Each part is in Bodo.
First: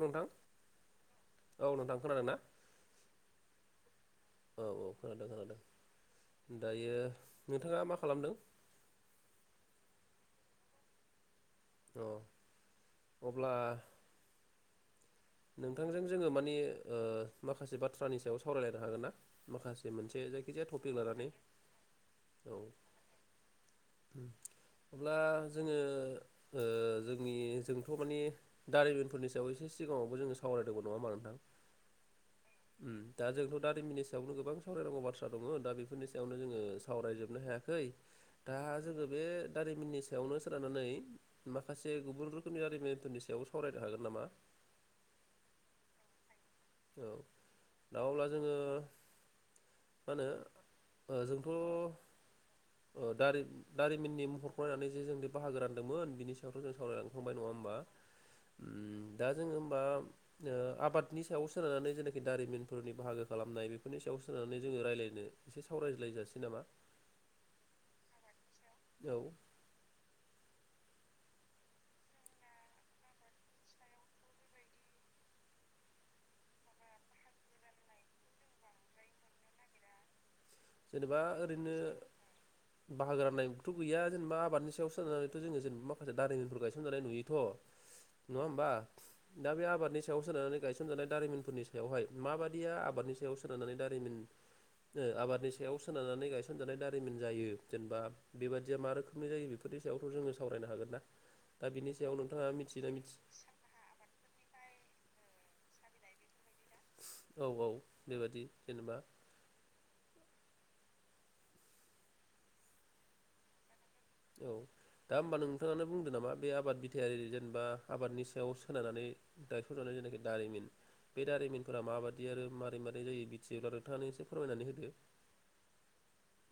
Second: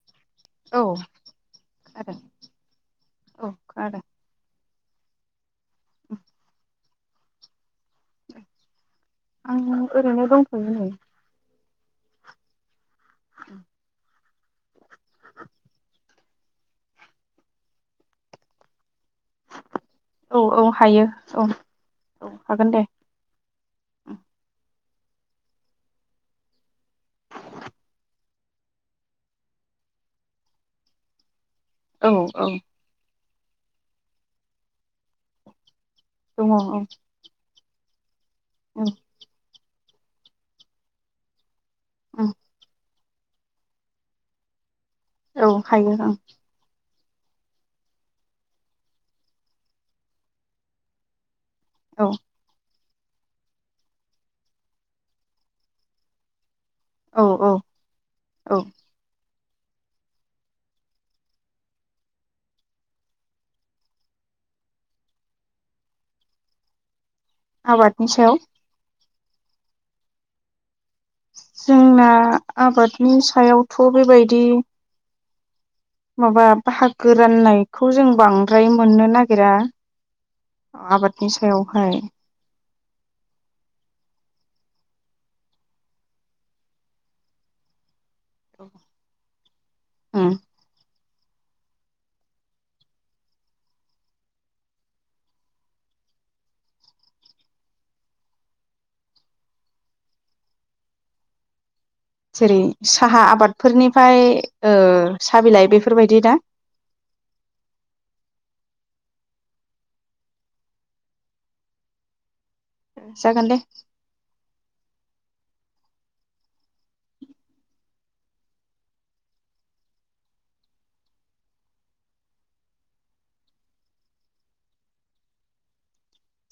नोंथां औ औ नोंथां खोनादों ना औ खोनादों। औ औ खोनादों खोनादों दायो नोंथाङा मा खालामदों? आं ओरैनो दंथयो नै। औ अब्ला नोंथांजों जोङो मानि ओ माखासे बाथ्रानि सायाव सावरायलायनो हागोन ना? माखासे मोनसे औ जायखिजाया औ टपिक हायो लानानै औ औ। हागोन दे उम। अब्ला जोङो ओ जोंनि जोंथ' मानि दारिमिनफोरनि सायाव एसे सिगाङाव बो जों सावरायदोंमोन नङा होनबा नोंथां? औ औ। उम दा जोंथ' दाारिमिननि सायावनो गोबां सावरायनांगौ बाथ्रा दङ दा बेफोरनि सायावनो जोङो दङ सावरायजोबनो हायाखै। दा जोङो बे दारिमिननि सायावनो सोनारनानै माखासे गुबुन रोखोमनि दारिमिन [unintelligible] सायाव सावरायनो हागोन नामा। औ हायो आं। औ दा अब्ला जोङो मा होनो ओ जोंथ' औ। ओ दारि-दारिमिननि महरखौ नायनानै जे जों बाहागो रानदोंमोन बिनि सायावथ जों औ सावरायलांखांबाय नङा औ होनबा औ उम दा जोङो होनबा ओ आबादनि सायाव सोनारनानै जेनाखि दारिमिनफोरनि बाहागो खालामनाय बेफोरनि सायाव सोनारनानै जोङो रायलायनो एसे सावरायज्लायजासै। सै नामा आबादनि सायाव औ। जोंना आबादनि सायावथ' बेबायदि माबा बाहागो राननायखौ जों बांद्राय मोननो नागिरा। जेनेबा आबादनि ओरैनो सायावहाय। बाहागो रान्नायथ' गैया जेनेबा आबादनि सायाव सोननानै' जोङो जेनेबा माखासे दारिमिनफोर गायसनजानाय नुयोथ'। नङा होमबा दा बे आबादनि सायाव उम सोननानै गायसनजानाय दारिमिनफोरनि सायावहाय माबादिया आबादनि सायाव सोनारनानै दारिमिन ओ आबादनि स सायाव सोनारनानै गायसनजानाय दारिमिन जायो जेनेबा बेबायदिया मा रोखोमनि जायो बेफोरनि सायावथ जोंनो सावरायो। हागोन ना? दा बिनि सायाव नोंथाङा जेरै मिथियोना मिथि साहा आबादफोरनिफ्राय ओ साहा बिलाइ बेफोरबायदि दा। औ औ बेबायदि जेनेबा जागोन दे। औ। दा होमबा नोंथाङानो बुंदो नामा बे आबाद बिथायारि जेनेबा आबादनि सायाव सोनायनानै दायथ' जानाय। जेथनाखि दारिमिन। बे दारिमिनफोरा माबादि आरो मारै-मारै जायो बिथियोबा नोंथाङानो एसे फोरमायनानै होदो। [inaudible]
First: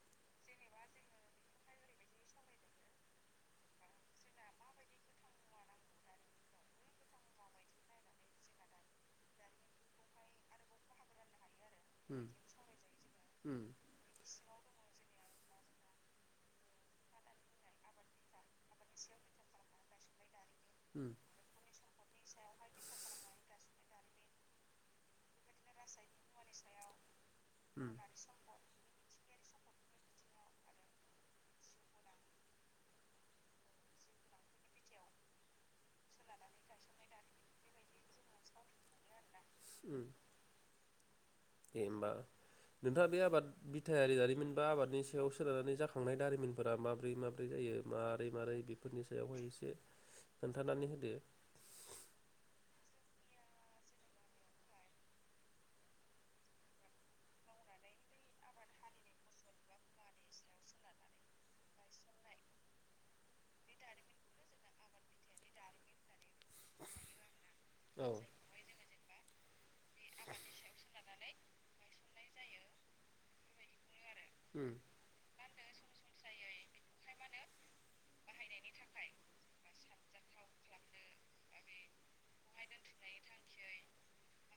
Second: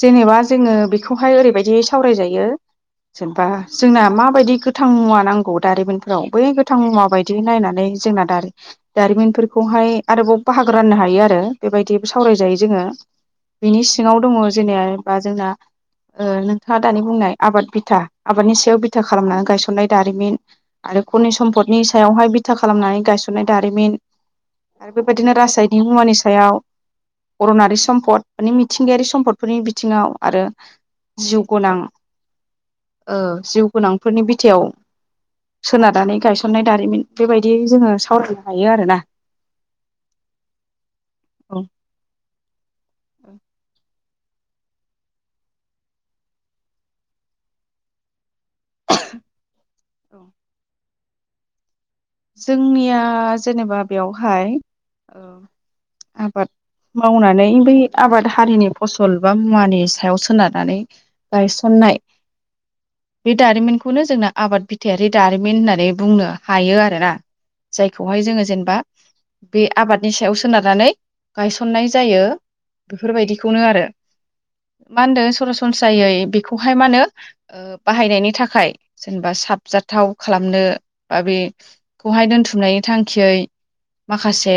जेनेबा जोङो बेखौहाय ओरैबायदि सावरायजायो। जेनेबा जोंना माबायदि गोथां मुवा नांगौ दारिमिनफोराव बै गोथां मुवा बायदि नायनानै। जोंना दारि दारिमिनफोरखौहाय आरोबाव बाहागो राननो हायो आरो। बेबायदिबो उम सावरायजायो जोङो। उम बिनि सिङाव दङ जेनेया बा जोंना। ओ नोंथाङा दानि बुंनाय आबाद बिथा आबादनि सायाव बिथा खालामनानै गायसननाय दारिमिन आर रो उम खनि सम्पदनि सायावहाय बिथा खालामनानै गायसननाय दारिमिन। आरो बेबायदिनो रासायनिक मुवानि सायाव अरनारि उम सम्पद माने मिथिंगायारि सम्फद। थिङाव आरो जिउ गनां। ओ जिउ गोनांफोरनि बिथायाव सोनारनानै गायस नाय दारिमिन बेबायदि जोङो सावरायनो हायो आरोना। औ दे होमबा नोंथाङा बे आबाद बिथा। थायारि दारिमिन बा आबादनि सायाव सोनारनानै जाखांनाय दारिमिनफोरा माब्रै माब्रै जायो मा। मारै-मारै बेफोरनि सायावहाय एसे औ खोन्थानानै होदो। जोंनिया जेनेबा बेयावहाय ओ आबाद। मावनानै बै आबाद हारिनि फसल बा मुवानि सायाव सोनारनानै गायसननाय। [inaudible] बे दारिमिनखौनो जोंना आबाद बिथथायारि दारिमिन होननानै बुंनो हायो आ रोना। औ जायखौहाय जोङो जेनेबा बे आबादनि सायाव सोनारनानै गायसननाय जायो। बेफोरबायदिखौनो आरो। उम मा होनदों सरासनस्रायै बेखौहाय मा होनो ओ बाहायनायनि थाखाय जेनेबा सो साबजाथाव खालामनो बा बे। खौहाय दोनथुमनायनि थांखियै माखासे।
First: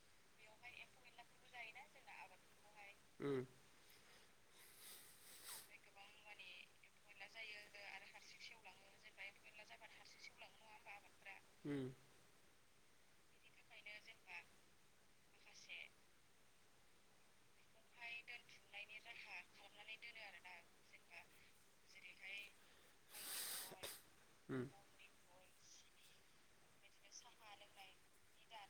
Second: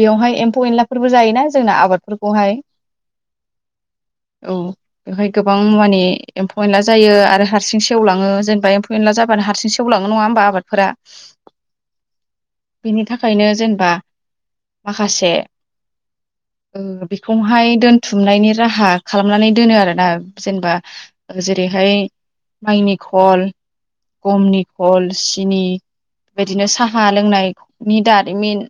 बेवहाय एम्फौ एनलाफोरबो जायोना जोंना आबादफोरखौहाय। [inaudible] औ बेवहाय गोबां माने एम्फौ एनला जायो आरो हारसिं सेवलाङो जेनेबा एम्फौ एनला जा बानो हारसिं सेवलांनो नङा होमबा आबादफोरा। उम। बिनि थाखायनो जेनेबा माखासे। [inaudible] ओ बेखौहाय दोनथुमनायनि राहा खालामनानै दोनो आरो ना जेनेबा जेरै-। हाय माइनि खल गमनि। उम खल सिनि बेबायदिनो साहा लोंनायनायनि दारिमिन।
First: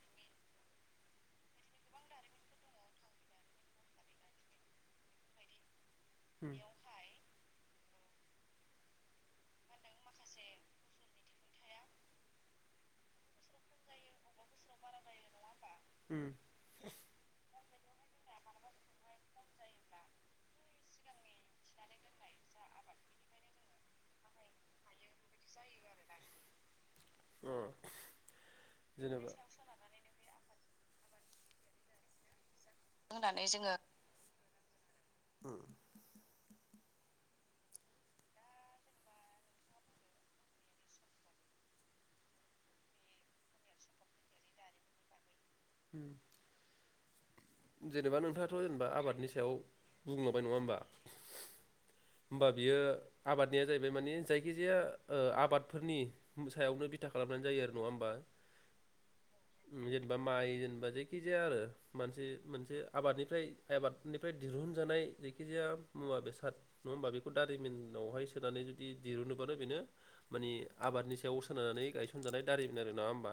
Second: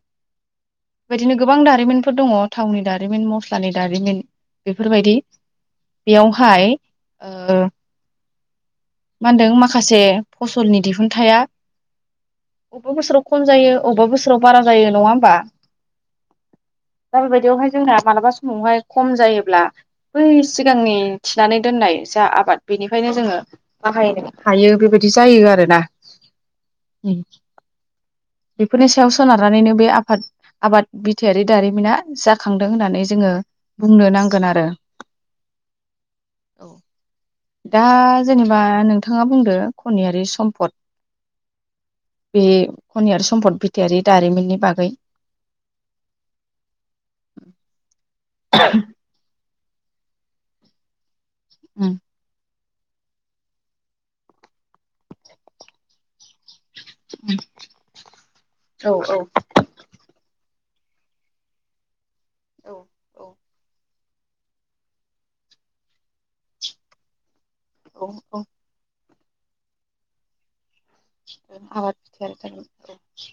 बेबायदिनो गोबां दारिमिनफोर दङ थावनि दारिमिन मस्लानि दारिमिन। बेफोरबायदि उम बेयावहाय। मा होनदों माखासे फसलनि दि हुनथाया अबेबा बोसोराव खम जायो अबेबा बोसो राव बारा जायो नङा होमबा। [unintelligible] दा बेबायदियावहाय जोंना मालाबा समावहाय खम जायोब्ला बै सिगांनि थिनानै दोननाय। जा आबाद बेनिखायनो जोङो बाहायनो हायो बेबायदि जायो आरोना। उम अ बेफोरनि सायाव जेनेबा सोनारना नायनो बे आफाद आबाद बिथथायारि दारिमिना जा खांदों होननानै जोङो बुंनो नांगोन आरो। औ दा जेनेबा नोंथाङा बुंदो खनियारि सम्पद। बे खनियारि सम्पद बिथारि दारिमिननि बागै। ओम। जेनेबा नोंथाङाथ जेनेबा आबादनि सायाव बुंलांबाय नङा होमबा? ओम। होमबा बियो आबादनिया जाहैबाय माने जायखिजाया ओ आबादफोरनि फिथायावनो बिथा खालामनानै जायो आरो नङा होमबा औ ओम जेनेबा माइ जेने बा जायखिजाया आरो मानसि औ मोनसे औ आबादनिफ्राय आइबाद निफ्राय दिहुनजानाय जायखिजाया मुवा बेसाद नङा होमबा बेखौ औ दारिमिनावहाय औ सोनानै जुदि दिरुनोबानो बेनो माने आबादनि सायाव सोनारानै आबाद बिथायारि गायसनजानाय दारिमिन आरो नङा होमबा।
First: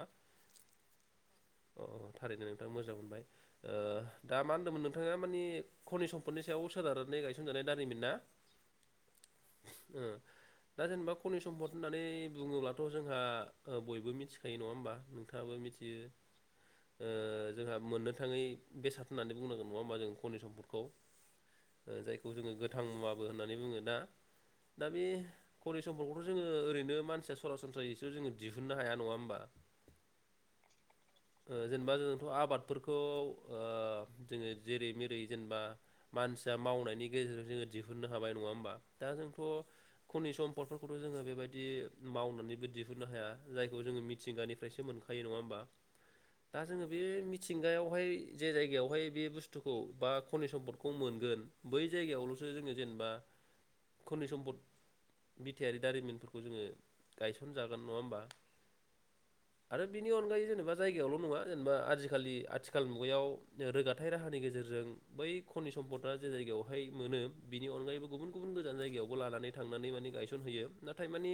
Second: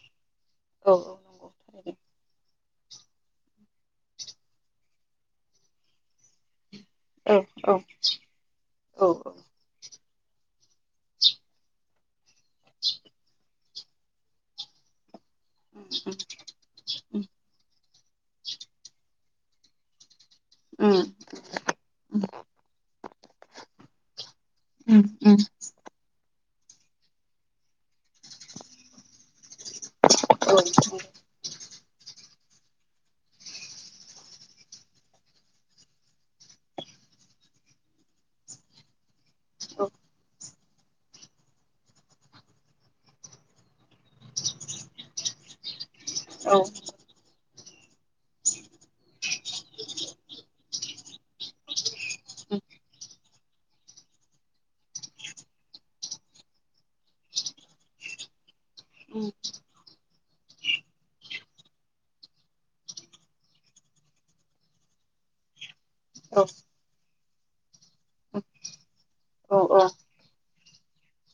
औ नंगौ अ थारैनो थारैनो। मोजां मोनबाय ओ दा मा होनदोंमोन नोंथाङा मानि खनि सम्पदनि सायाव सोनारनानै गायसनजानाय औ औ दारिमिन ना औ ओ दा जेनेबा खनि सम्पद होननानै बुङोब्लाथ जोंहा बयबो मिथिखायो नङा होमबा नोंथाङाबो मिथियो ओ जोंहा मोननो थाङै बेसाद होननानै बुंनांगोन नङा होनबा जों कनि सम्पदखौ उम जायखौ जोङो गोथां मुवाबो होननानै बुङो दा। दा बे उम खनि समफोरखौथ जोङो ओरैनो मानसिया सरासनस्रायैसो जोङो दिहुननो हाया नङा होमबा। औ। ओ जेनेबा जोंथ आबादफोरखौ ओ जेरैै जेरै जेनेबा मानसिया मावनायनि गेजेरजों जोङो दिहुननो हाबाय नङा होमबा दा जोंथ खनि सम म्पदफोरखौथ जोङो बेबायदि मावनानैबो दिहुननो हाया जायखौ जोङो मिथिंगानिफ्रायसो मोनखायो नङा होमबा। दा जोङो बे मिथिंगायावहाय जे जायगायावहाय बे बुस्थुखौ बा खनि सम्पदखौ मोनगोन बै जायगायावल जोङो जेनेबा खनि सम्पद मिथायारि दारिमिनफोरखौ जोङो गायसनजागोन नङा होमबा? उम आरो बिनि अनगायै जेनेबा जायगायावल नङा जेनेबा आजिखालि आथिखाल मुगायाव रोगाथायाइ राहानि गेजेरजों बै खनि सम्पद सम्पदा जे औ जायगायावहाय मोनो बिनि अनगायैबो गुबुन गुबुन गोजान जायगायावबो लानानै औ औ थांनानै माने गायस सन हैयो नाथाय माने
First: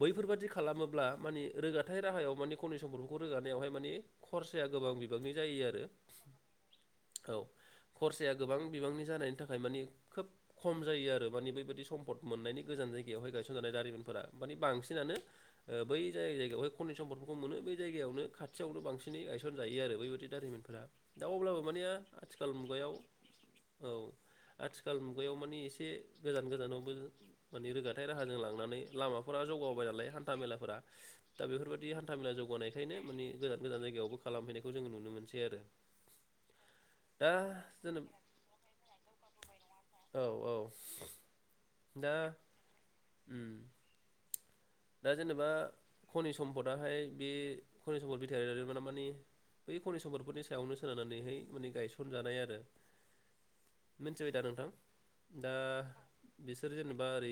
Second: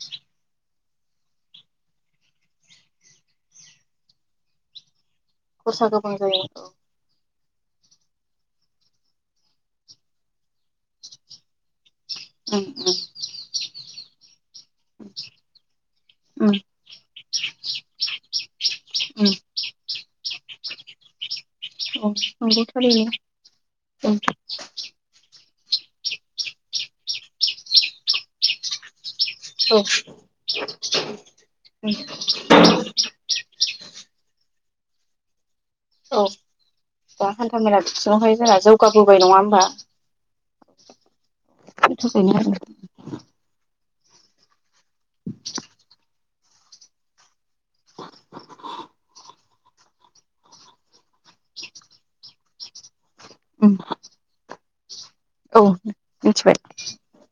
बैफोरबादि खालामोब्ला मानि रोगाथाइ राहायाव माने खनि सम्पदखौ खौ रोगानायावहाय माने खरसाया गोबां बि खरसा गोबां जायो औ। औ खरसाया गोबां बिबांनि जानायनि थाखाय मानि खोब खम जायो आरो मानि बेबायदि सम्फद मोननायनि उम गोजान उम जायगायाव गायसन जानाय दारिमिनफोरआ मानि बांसिनानो बै जाय उम जायगायावहाय खनि सम्पदखौ मोनो बै जायगायावनो खाथियावनो बांसिनै उम गायसनजायो आरो बैबायदि दारिमिनफोरा दा अब्लाबो माने औ आथिखाल नंगौ मुगायाव थारैनो औ। आथिखाल मुगायाव माने एसे गोजान गोजानावबो माने रोगाथाइ राहाजों लांनानै लामा फोरा औ जौगाबोबाय नालाय हान्था मेलाफोरा दा बेफोरबायाददि उम हान्था मेला जौगानायखायनो माने गोजान गोजान जायगायावबो खालामहैनायखौ जोङो नुनो मोनसै आरो। औ दा हान्था मेला जोनोम बिथिङावहाय जोंहा जौगाबोबाय नङा होमबा। औ औ [unintelligible] ओम। दा जेनेबा खनि सम्पदाहाय बिदि खनि सम्पद बिथायायामोन ना माने बै खनि समदफोरनि सायावनो सोनारनानैहाय माने गायसनजानाय आरो उम मिथिबाय दा नोंथां? दा औ मिथिबाय बिसोर जेनेबा ओरै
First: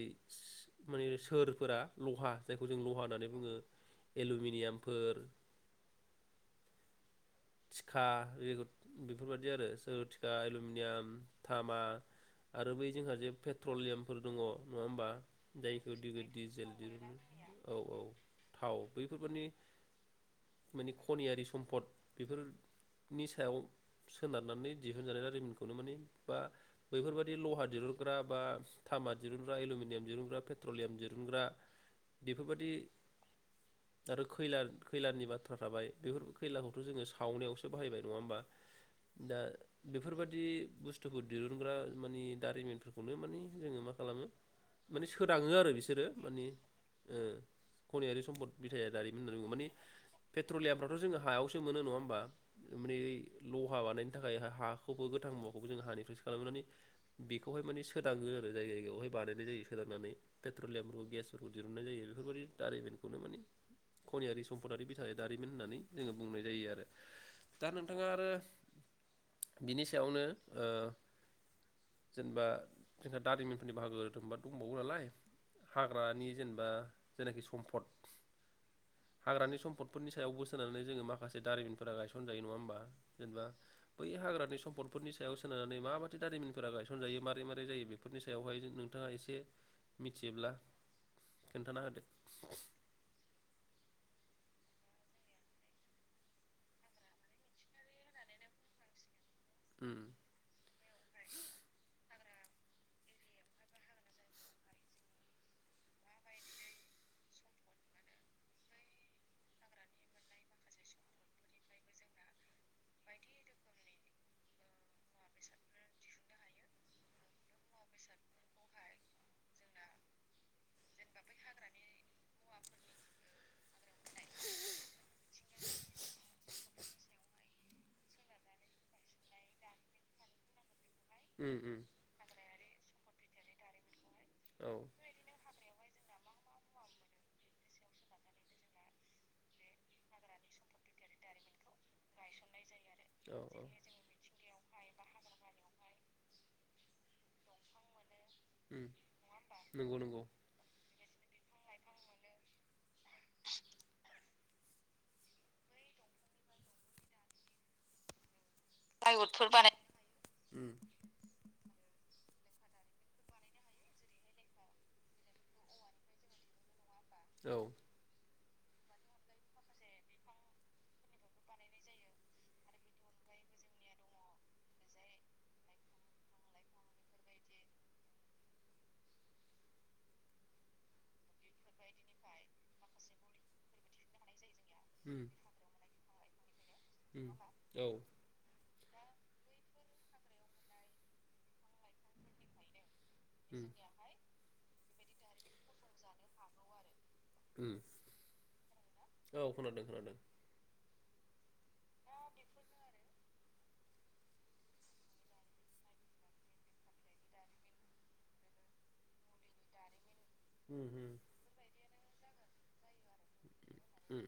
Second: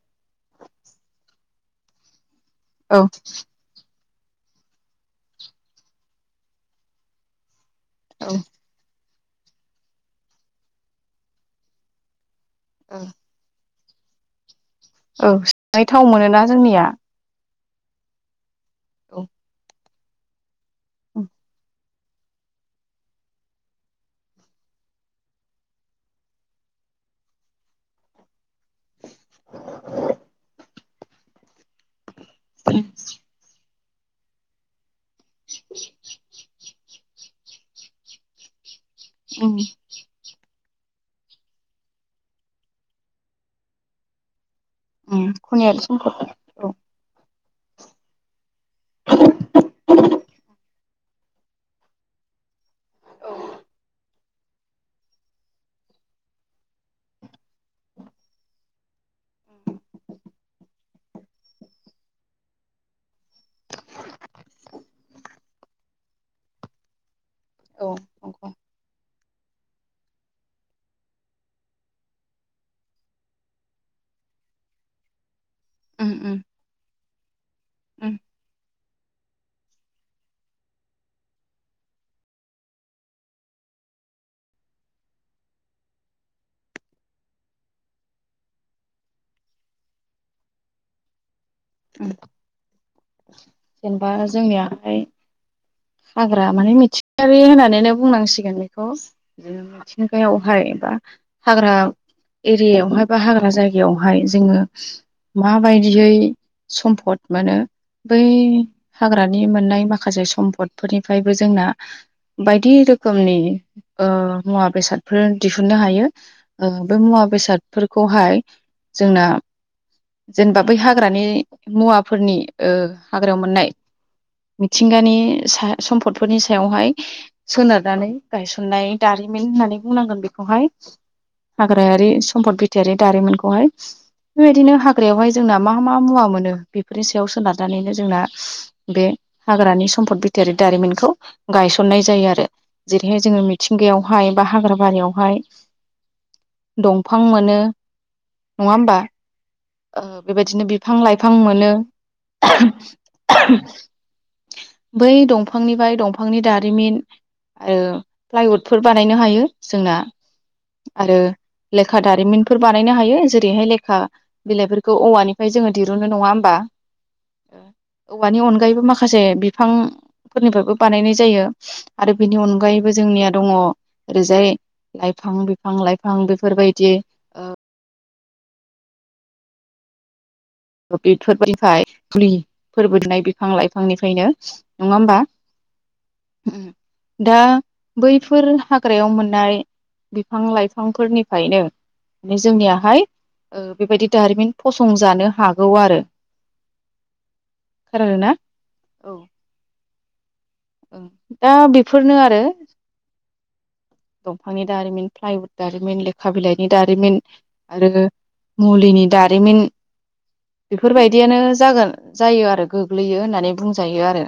माने स-स-सोरफोरा लहा जायखौ जों औ लहा होननानै बुङो एलुमिनियामफोर थिखा औ बेफोरबायदि आरो सोर थिखा एलुमिनियाम थामा आरो बै औ जोंहा जे पेट्रलियामफोर दङ नंआ होमबा औ सोनानै जायखौ थाव मोनोना जोंनिया [unintelligible] थाव औ बैफोरबादि माने उम खनियारि सम्पद बेफोरनि सायाव सोनारनानै दिहुनजानाय दारिमिनखौनो माने बा बैफोरबायदि लहा दिहुनग्रा बा थामा दिहुनग्रा एलुमिनियाम दिहुनग्रा पेट्रलियाम दिहुनग्रा बेफोरबायदि आरो खैला खैलानि बाथ्रा थाबाय बेफोर खैलाखौ थ' जोङो सावनायावसो बाहायबाय नङा होमबा दा उम बेफोरबादि बुस्थुफोर दिहुनग्रा मानि दारिमिनफोरखौनो मानि जोङो मा खालामो माने उम सोदाङो आरो खनायारि बिसोरो सम्पद माने औ खनियारि सम्पद बिथाया दारिमिन होनना बुङो माने पेट्रलियामफ्राथ' जोङो हायाव मोनो नङा होनबा माने औ लहा बानाय थाखाय हाखौबो गोथां मुवाखौ जों हानिफ्राय खालामनानै बेखौहाय माने सोदाङो आरो जाय जायगायाव हाय बानायनाय जायो फेदेरनानै पेट्रलियामफोरखौ गेसफोरखौ दिहुनन्नाय जायो बेफोरबायदि दारिमिनखौनो माने खनियारि सम्पदारि बिथा दारिमिन होननानै जोङो बुंनाय जायो आरो दा औ नोंथाङा आरो नंगौ बिनि सायावनो ओ जेनेबा जोंहा दारिमिनफोरनि बाहागोफोरा दंबावो नालाय उम हाग्रानि उम जेनेबा जेनाखि सम्फद उम हाग्रानि सम्पदफोरनि सायावबो सोनानै जोङो माखासे दारिमिनफोरा गायसन जायो नङा होमबा जेनेबा बै हाग्रानि सम्पदफोरनि सायाव सोनारनानै माबादि दारिमिनफोरा गायसनजायो मारै मारै जायो बेफोरनि सायावहाय नोंथाङा एसे मिथियोब्ला खोन्थाना होदो। उम जेनेबा जोंनियाहाय हाग्रा माने मिथिंगारि होननानैनो बुंनांसिगोन बेखौ उम मिथिंगायावहाय एबा हाग्रा एरियायावहाय बा हाग्रा जायगायावहाय जोङो माबायदियै सम्पद मोनो बै हाग्रानि मोननाय माखासे सम्पद फोरनिफ्रायबो जोंना बायदि रोखोमनि ओ मुवा बेसादफोर दिहुननो हायो बे मुवा मुवा बेसादफोरखौहाय जोंना जेनेबा बै हाग्रानि मुवाफोरनि ओ हाग्रायाव मोननाय मिथिंगानि सा सम्पदफोरनि सायावहाय सोनारनानै गायसननाय दारिमिन होननानै बुंनांगोन बेखौ। उम उम हाग्रायारि सम्पद बिथारि दारिमनखौहाय औ बेबायदिनो हाग्रायावहाय जोंना मा मा मुवा मोनो बेफोरनि सायाव सोनारनानैनो जोंना बे हाग्रानि सम्फद बिथा दारिमिनखौ गायसननाय जायो आरो। जेरैहाय औ जोङो औ मिथिंगायावहाय बा हाग्रा बारियावहाय दंफां मोनो। नङा उम होमबा नंगौ नंगौ बेबायदिनो बिफां लाइफां मोनो। [inaudible] बै दंफांनिफ्राय दंफांनि दारिमिन आरो फ्लाइउद फोर बानायनो हायो जोंना उम आरो लेखा दारिमिनफोर बानायनो हायो जेरैहाय लेखा बिलाइफोरखौ औवानिफ्राय जोङो दिरुननो नङा होमबा? औ औवानि अनगायैबो माखासे बिफां फोरनिफ्रायबो बानायनाय जायो आरो बेनि अनगायैबो जोंनिया दङ ओरैजाय। लाइफां बिफां लाइफां बेफोरबायदि [inaudible] [unintelligible] नङा होमबा उम उम दा औ बैफोर। हख्रायाव मोननाय बिफां लाइफांफोरनिफ्रायनो माने जोंनियाहाय उम बेबायदि दारिमिन फसं जानो हागौ आरो उम खोनादोंना औ खोनादों खोनादों दा बेफोरनो आरो दंफांनि दारिमिन फ्लाइवद दारिमिन लेखा बिलाइनि दारिमिन आरो मुलिनि दारिमिन उम उम बेफोरबायदियानो जागोन जायो आरो गोग्लैयो होननानै बुंजायो उम आरो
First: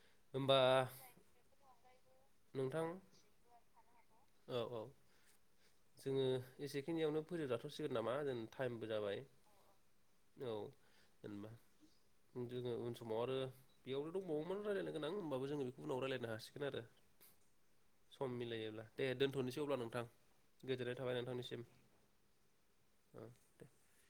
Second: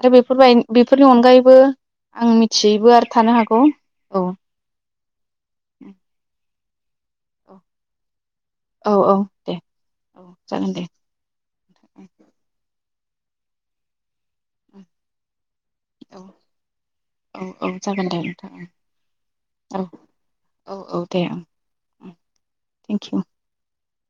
आरो बेफोरबाय होमबा बेफोरनि अनगायैबो आं नोंथां मिथियैबो आरो अ औ औ जोङो एसे बेखिनियावनो फोजोबजाथ'सिगोन नामा जों टाइमबो औ औ जाबाय दे औ जागोन दे जेनबा जोङो समाव आरो बेयावनो' दंबावोम रायलायनो गोनां ओमबाबो जोङो बे औ औ औ जागोन दे सम नोंथां उम मिलायोब्ला दे दोन्थ'नोसै अब्ला नोंथां गोजोननाय औ थाबाय दे नोंथांनिसिम थेंकिउ [inaudible]